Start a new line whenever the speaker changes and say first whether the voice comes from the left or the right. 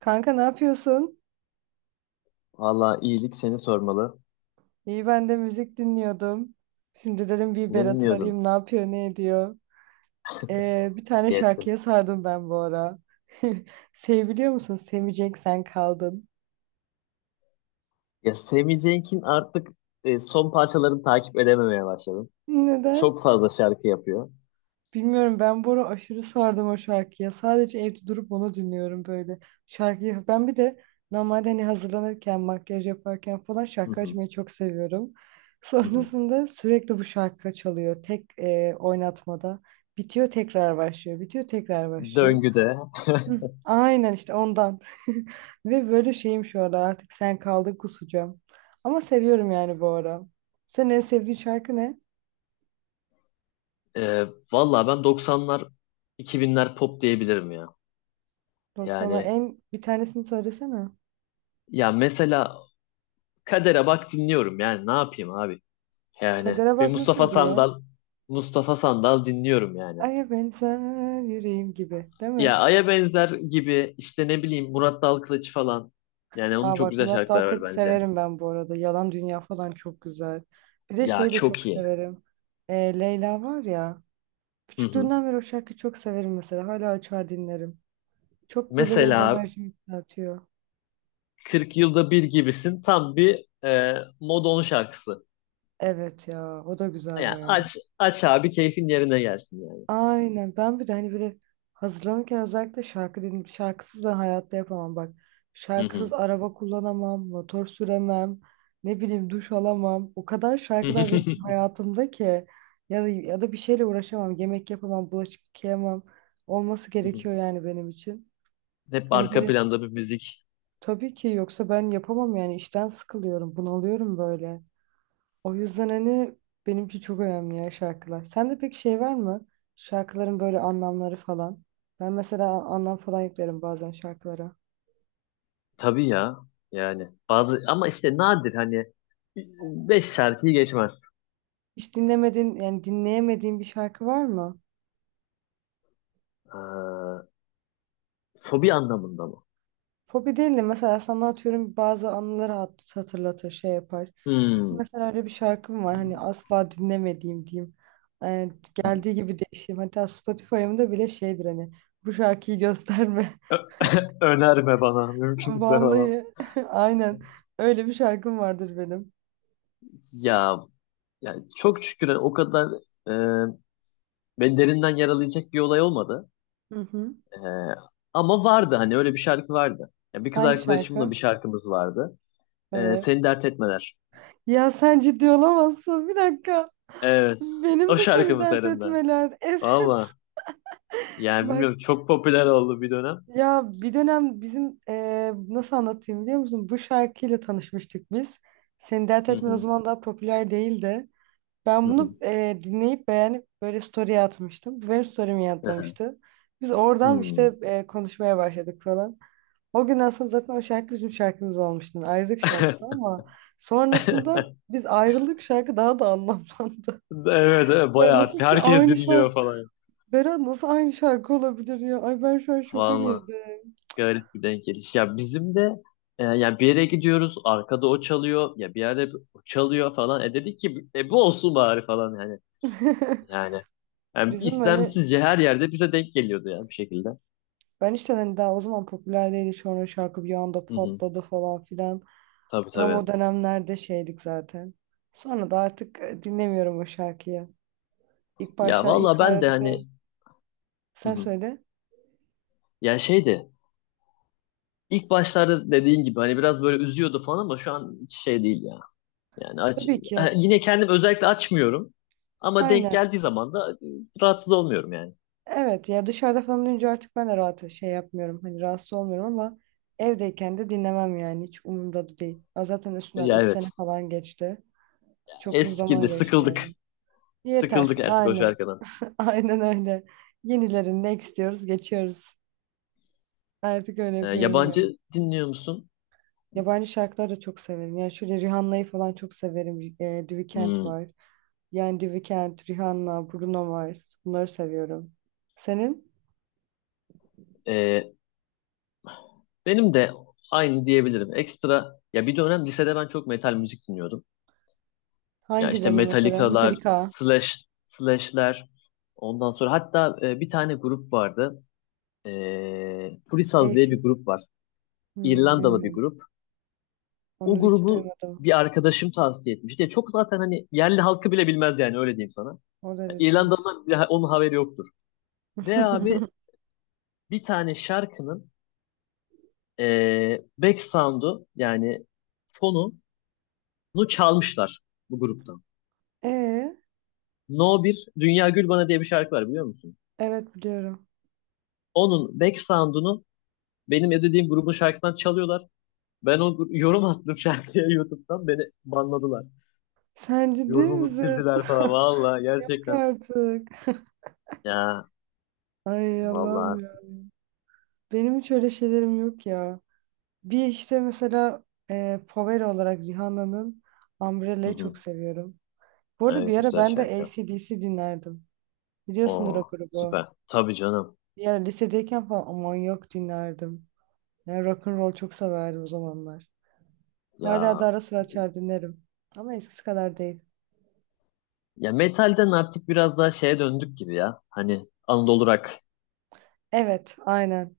right: Kanka ne yapıyorsun?
left: Valla iyilik, seni sormalı.
right: İyi ben de müzik dinliyordum. Şimdi dedim bir
left: Ne
right: Berat'ı
left: dinliyordun?
right: arayayım ne yapıyor ne ediyor. Bir tane
left: İyi ettin.
right: şarkıya sardım ben bu ara. Şey biliyor musun? Sevecek sen kaldın.
left: Ya Sammy Cenk'in artık son parçalarını takip edememeye başladım.
right: Neden?
left: Çok fazla şarkı yapıyor.
right: Bilmiyorum ben bu ara aşırı sardım o şarkıya. Sadece evde durup onu dinliyorum böyle. Şarkıyı ben bir de normalde hani hazırlanırken, makyaj yaparken falan
left: Hı
right: şarkı
left: hı,
right: açmayı çok seviyorum.
left: hı hı.
right: Sonrasında sürekli bu şarkı çalıyor. Tek oynatmada. Bitiyor tekrar başlıyor. Bitiyor tekrar başlıyor.
left: Döngüde.
right: Hı, aynen işte ondan. Ve böyle şeyim şu ara artık sen kaldın kusacağım. Ama seviyorum yani bu ara. Senin en sevdiğin şarkı ne?
left: E, Valla ben 90'lar 2000'ler pop diyebilirim ya.
right: 90'lar
left: Yani
right: en bir tanesini söylesene.
left: ya mesela Kader'e bak dinliyorum, yani ne yapayım abi. Yani
right: Kadere
left: bir
right: bak
left: Mustafa
right: nasıldı ya?
left: Sandal Mustafa Sandal dinliyorum yani.
right: Aya benzer yüreğim gibi, değil mi?
left: Ya Ay'a benzer gibi, işte ne bileyim, Murat Dalkılıç falan. Yani onun
right: Aa
left: çok
right: bak
left: güzel
right: Murat
left: şarkıları var
right: Dalkılıç'ı
left: bence.
right: severim ben bu arada. Yalan Dünya falan çok güzel. Bir de
left: Ya
right: şeyi de çok
left: çok iyi.
right: severim. Leyla var ya.
left: Hı hı.
right: Küçüklüğümden beri o şarkıyı çok severim mesela. Hala açar dinlerim. Çok böyle benim
left: Mesela
right: enerjimi yükseltiyor.
left: 40 yılda bir gibisin, tam bir Modon şarkısı.
right: Evet ya, o da güzel
left: Yani
right: bayağı.
left: aç aç abi, keyfin yerine gelsin yani.
right: Aynen. Ben bir de hani böyle hazırlanırken özellikle şarkı dinleyip şarkısız ben hayatta yapamam bak.
left: Hı
right: Şarkısız
left: hı.
right: araba kullanamam, motor süremem, ne bileyim duş alamam. O kadar şarkılar benim için hayatımda ki ya da bir şeyle uğraşamam, yemek yapamam, bulaşık yıkayamam. Olması
left: Hı hı.
right: gerekiyor yani benim için.
left: Hep
right: Hani
left: arka
right: böyle
left: planda bir müzik.
right: tabii ki yoksa ben yapamam yani işten sıkılıyorum, bunalıyorum böyle. O yüzden hani benimki çok önemli ya şarkılar. Sende peki şey var mı? Şarkıların böyle anlamları falan. Ben mesela anlam falan yüklerim bazen şarkılara.
left: Tabii ya. Yani bazı ama işte nadir hani 5 şarkıyı geçmez.
right: Hiç dinlemediğin yani dinleyemediğin bir şarkı var mı?
left: Ee, Fobi anlamında mı?
right: Fobi değil de mesela sana atıyorum bazı anıları hatırlatır şey yapar.
left: Hmm.
right: Mesela öyle bir şarkım var hani asla dinlemediğim diyeyim. Yani
left: Hı hı.
right: geldiği gibi değişim. Hatta Spotify'ımda bile şeydir hani bu şarkıyı gösterme.
left: Önerme bana mümkünse falan.
right: Vallahi aynen öyle bir şarkım vardır benim.
left: Ya, ya, çok şükür o kadar e, beni derinden yaralayacak bir olay olmadı.
right: Hı hı.
left: E, Ama vardı hani, öyle bir şarkı vardı. Ya, bir kız
right: Hangi
left: arkadaşımla
right: şarkı?
left: bir şarkımız vardı.
right: Evet.
left: Seni Dert Etmeler.
right: Ya sen ciddi olamazsın. Bir dakika.
left: Evet.
right: Benim
left: O
right: de seni
left: şarkımız
right: dert
left: senin de.
right: etmeler. Evet.
left: Ama yani
right: Bak
left: bilmiyorum, çok popüler oldu bir dönem.
right: ya bir dönem bizim nasıl anlatayım biliyor musun? Bu şarkıyla tanışmıştık biz. Seni dert
left: Hı
right: etme o
left: hı.
right: zaman daha popüler değildi. Ben
left: Hı hı.
right: bunu dinleyip beğenip böyle story'e atmıştım. Bu benim story'mi
left: Hı hı.
right: yanıtlamıştı. Biz oradan
left: Hı.
right: işte konuşmaya başladık falan. O günden sonra zaten o şarkı bizim şarkımız olmuştu. Ayrılık şarkısı ama sonrasında biz ayrılık şarkı daha da anlamlandı.
left: Evet, evet,
right: Ya
left: bayağı
right: nasıl
left: herkes
right: aynı şarkı
left: dinliyor falan.
right: Berat nasıl aynı şarkı olabilir ya? Ay ben şu an şoka
left: Vallahi.
right: girdim.
left: Garip bir denk geliş. Ya bizim de yani bir yere gidiyoruz, arkada o çalıyor ya, bir yerde o çalıyor falan. Dedik ki, bu olsun bari falan yani. Yani, yani
right: Bizim hani
left: istemsizce her yerde bize denk geliyordu yani, bir şekilde.
right: ben işte hani daha o zaman popüler değildi. Sonra şarkı bir anda
left: Hı hı.
right: patladı falan filan.
left: Tabii
right: Tam
left: tabii.
right: o dönemlerde şeydik zaten. Sonra da artık dinlemiyorum o şarkıyı. İlk
left: Ya
right: başlar
left: vallahi
right: ilk
left: ben de
right: ayrıldıklarım
left: hani, hı
right: sen
left: hı.
right: söyle.
left: Ya şeydi, ilk başlarda dediğin gibi hani biraz böyle üzüyordu falan, ama şu an hiç şey değil ya. Yani aç...
right: Tabii ki.
left: Yine kendim özellikle açmıyorum, ama denk
right: Aynen.
left: geldiği zaman da rahatsız olmuyorum yani.
right: Evet ya dışarıda falan olunca artık ben de rahat şey yapmıyorum. Hani rahatsız olmuyorum ama evdeyken de dinlemem yani. Hiç umurumda da değil. Ya zaten üstünden
left: Ya
right: 3 sene
left: evet,
right: falan geçti. Çok uzun zaman
left: eskidi,
right: geçti
left: sıkıldık.
right: yani. Yeter.
left: Sıkıldık artık o
right: Aynen.
left: şarkıdan.
right: Aynen öyle. Yenilerini ne istiyoruz geçiyoruz. Artık öyle yapıyorum yani.
left: Yabancı dinliyor musun?
right: Yabancı şarkıları da çok severim. Yani şöyle Rihanna'yı falan çok severim. The Weeknd
left: Hmm,
right: var. Yani The Weeknd, Rihanna, Bruno Mars. Bunları seviyorum. Senin
left: ee, benim de aynı diyebilirim. Ekstra ya, bir dönem lisede ben çok metal müzik dinliyordum. Ya işte
right: hangilerini mesela?
left: Metallica'lar,
right: Metallica.
left: Slash, Slash'ler. Ondan sonra hatta bir tane grup vardı. Purisaz diye bir grup var.
right: Hmm,
left: İrlandalı bir
right: bilmiyorum.
left: grup. O
right: Onu hiç
left: grubu
right: duymadım.
left: bir arkadaşım tavsiye etmişti. Ya çok, zaten hani yerli halkı bile bilmez yani, öyle diyeyim sana.
right: O
left: Ya
right: derece.
left: İrlandalılar bile onun haberi yoktur. Ve abi bir tane şarkının back sound'u, yani fonunu, çalmışlar bu gruptan.
right: Ee,
left: No bir Dünya Gül Bana diye bir şarkı var, biliyor musun?
right: evet biliyorum.
left: Onun back sound'unu benim ödediğim grubun şarkısından çalıyorlar. Ben yorum attım şarkıya. YouTube'dan beni banladılar.
right: Sen ciddi
left: Yorumumu
right: misin?
left: sildiler falan. Valla
right: Yok
left: gerçekten.
right: artık.
left: Ya
right: Ay Allah'ım
left: valla.
right: ya. Benim hiç öyle şeylerim yok ya. Bir işte mesela favori olarak Rihanna'nın
left: Hı
right: Umbrella'yı çok
left: hı.
right: seviyorum. Bu arada
left: Evet,
right: bir ara
left: güzel
right: ben de
left: şarkı.
right: AC/DC dinlerdim. Biliyorsundur o
left: Oo,
right: grubu.
left: süper. Tabii canım.
right: Bir ara lisedeyken falan aman yok dinlerdim. Yani rock and roll çok severdim o zamanlar. Hala da
left: Ya
right: ara sıra açar dinlerim. Ama eskisi kadar değil.
left: ya metalden artık biraz daha şeye döndük gibi ya. Hani Anadolu rock...
right: Evet, aynen.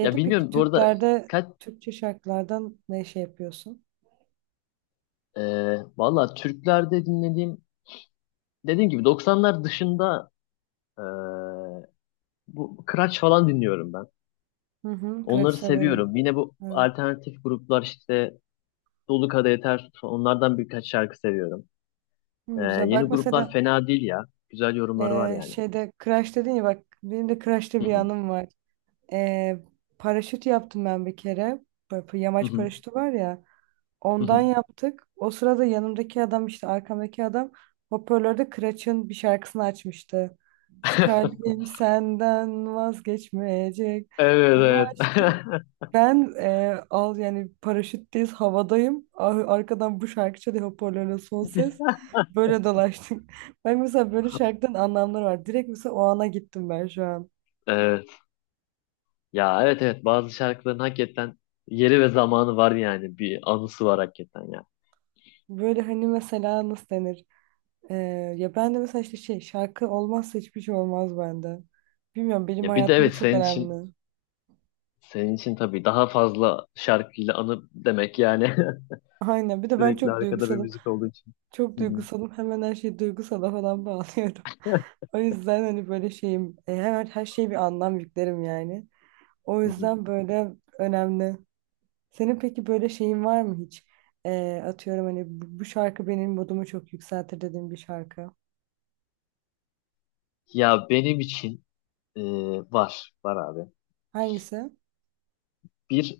left: Ya
right: peki
left: bilmiyorum, bu arada
right: Türklerde
left: kaç...
right: Türkçe şarkılardan ne şey yapıyorsun?
left: e, Valla, Türklerde dinlediğim, dediğim gibi 90'lar dışında, e, bu Kıraç falan dinliyorum ben.
right: Hı hı, Kıraç
left: Onları
right: severim.
left: seviyorum. Yine bu
right: Evet.
left: alternatif gruplar işte, Dolu Kadehi Ters Tut, onlardan birkaç şarkı seviyorum.
right: Hı, güzel.
left: Yeni
right: Bak
left: gruplar
right: mesela
left: fena değil ya. Güzel yorumları var yani.
right: şeyde crash dedin ya bak benim de Kıraç'ta
left: Hı
right: bir
left: hı.
right: anım var. Eee, paraşüt yaptım ben bir kere. Böyle
left: Hı
right: yamaç
left: hı.
right: paraşütü var ya.
left: Hı
right: Ondan
left: hı.
right: yaptık. O sırada yanımdaki adam işte arkamdaki adam hoparlörde Kıraç'ın bir şarkısını açmıştı. Skalpim senden vazgeçmeyecek. Onu
left: Evet,
right: açtı.
left: evet.
right: Ben al yani paraşütteyiz havadayım. Arkadan bu şarkı çalıyor hoparlörle son ses. Böyle dolaştık. Ben mesela böyle şarkıdan anlamları var. Direkt mesela o ana gittim ben şu an.
left: Evet. Ya evet, evet, bazı şarkıların hakikaten yeri ve zamanı var yani, bir anısı var hakikaten ya.
right: Böyle hani mesela nasıl denir? Ee, ya ben de mesela işte şey şarkı olmazsa hiçbir şey olmaz bende. Bilmiyorum benim
left: Ya bir de
right: hayatımda
left: evet,
right: çok
left: senin için
right: önemli.
left: Senin için tabii daha fazla şarkıyla anı demek yani.
right: Aynen bir de ben
left: Sürekli
right: çok
left: arkada bir
right: duygusalım.
left: müzik olduğu için.
right: Çok
left: Hı hı,
right: duygusalım hemen her şeyi duygusala falan bağlıyorum. O yüzden hani böyle şeyim hemen her şeye bir anlam yüklerim yani. O
left: hı hı.
right: yüzden böyle önemli. Senin peki böyle şeyin var mı hiç? Atıyorum hani bu şarkı benim modumu çok yükseltir dediğin bir şarkı.
left: Ya benim için e, var. Var abi.
right: Hangisi?
left: Bir,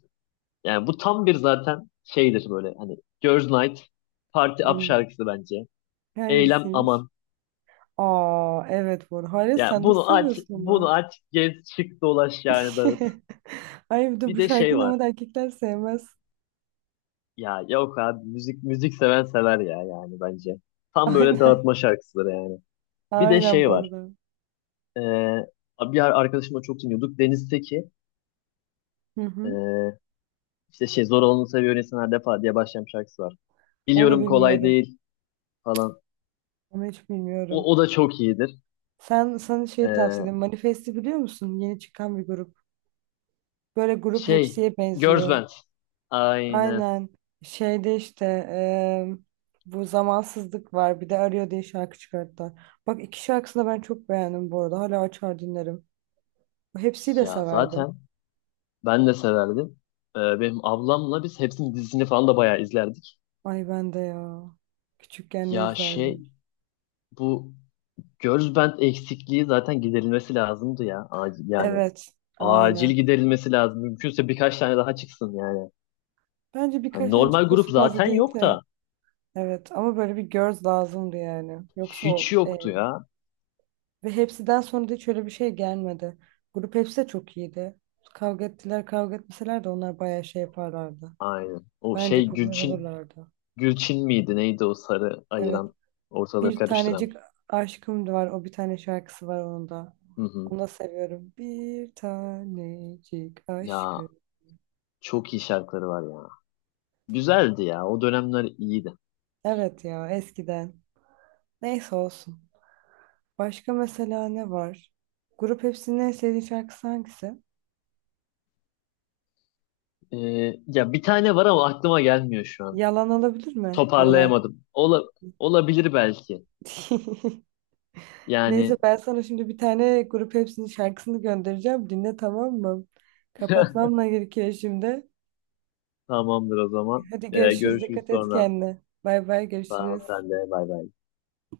left: yani bu tam bir zaten şeydir, böyle hani Girls Night Party Up
right: Hmm.
left: şarkısı bence. Eylem
right: Hangisiymiş?
left: aman.
right: Aa evet bu arada. Hayır
left: Ya
right: sen nasıl
left: bunu aç,
right: seviyorsun
left: bunu
right: onu?
left: aç, gez, çık, dolaş, yani dağıt.
right: Ay bir de
left: Bir
right: bu
left: de şey
right: şarkıyı
left: var.
right: normalde erkekler sevmez.
left: Ya yok abi, müzik seven sever ya, yani bence. Tam böyle
right: Aynen.
left: dağıtma şarkısıdır yani. Bir de
right: Aynen
left: şey
right: bu
left: var.
right: arada.
left: Ee, Bir arkadaşımla çok dinliyorduk. Deniz'teki,
right: Hı hı.
left: ee, işte şey, zor olanı seviyor insan her defa diye başlayan bir şarkısı var.
right: Onu
left: Biliyorum kolay
right: bilmiyorum.
left: değil falan.
right: Onu hiç
left: O,
right: bilmiyorum.
left: o da çok iyidir.
right: Sen sana şey tavsiye
left: Ee,
right: ederim. Manifest'i biliyor musun? Yeni çıkan bir grup. Böyle grup
left: Şey,
right: hepsiye
left: Girls
right: benziyor.
left: Band. Aynen.
right: Aynen. Şeyde işte bu zamansızlık var. Bir de Arıyor diye şarkı çıkarttılar. Bak iki şarkısını da ben çok beğendim bu arada. Hala açar dinlerim. Hepsini de
left: Ya
right: severdim.
left: zaten ben de severdim. Benim ablamla biz hepsinin dizisini falan da bayağı izlerdik.
right: Ay ben de ya. Küçükken ne
left: Ya şey,
right: izlerdim?
left: bu Girls Band eksikliği zaten giderilmesi lazımdı ya. Acil, yani
right: Evet,
left: acil
right: aynen.
left: giderilmesi lazım. Mümkünse birkaç tane daha çıksın yani.
right: Bence
left: Hani
right: birkaç tane
left: normal grup
right: çıkması fazla
left: zaten
right: değil
left: yok
right: de.
left: da,
right: Evet ama böyle bir göz lazımdı yani. Yoksa
left: hiç
right: o
left: yoktu ya.
right: ve hepsiden sonra da hiç öyle bir şey gelmedi. Grup hepsi de çok iyiydi. Kavga ettiler kavga etmeseler de onlar bayağı şey yaparlardı.
left: Aynen. O
right: Bence
left: şey
right: popüler
left: Gülçin
right: olurlardı.
left: Gülçin miydi? Neydi o sarı
right: Evet.
left: ayıran, ortalığı
right: Bir tanecik
left: karıştıran?
right: aşkım da var. O bir tane şarkısı var onun da.
left: Hı hı.
right: Onu da seviyorum. Bir tanecik
left: Ya
right: aşkım.
left: çok iyi şarkıları var ya. Güzeldi ya. O dönemler iyiydi.
right: Evet ya eskiden. Neyse olsun. Başka mesela ne var? Grup Hepsi'nin en sevdiği şarkısı hangisi?
left: Ee, Ya bir tane var ama aklıma gelmiyor şu an.
right: Yalan olabilir mi? Yalan.
left: Toparlayamadım. Olabilir belki.
right: Neyse
left: Yani
right: ben sana şimdi bir tane Grup Hepsi'nin şarkısını göndereceğim. Dinle tamam mı? Kapatmam da gerekiyor şimdi.
left: tamamdır o zaman.
right: Hadi görüşürüz.
left: Görüşürüz
right: Dikkat et
left: sonra.
right: kendine. Bay bay
left: Sağ ol
right: görüşürüz.
left: sen de. Bay bay.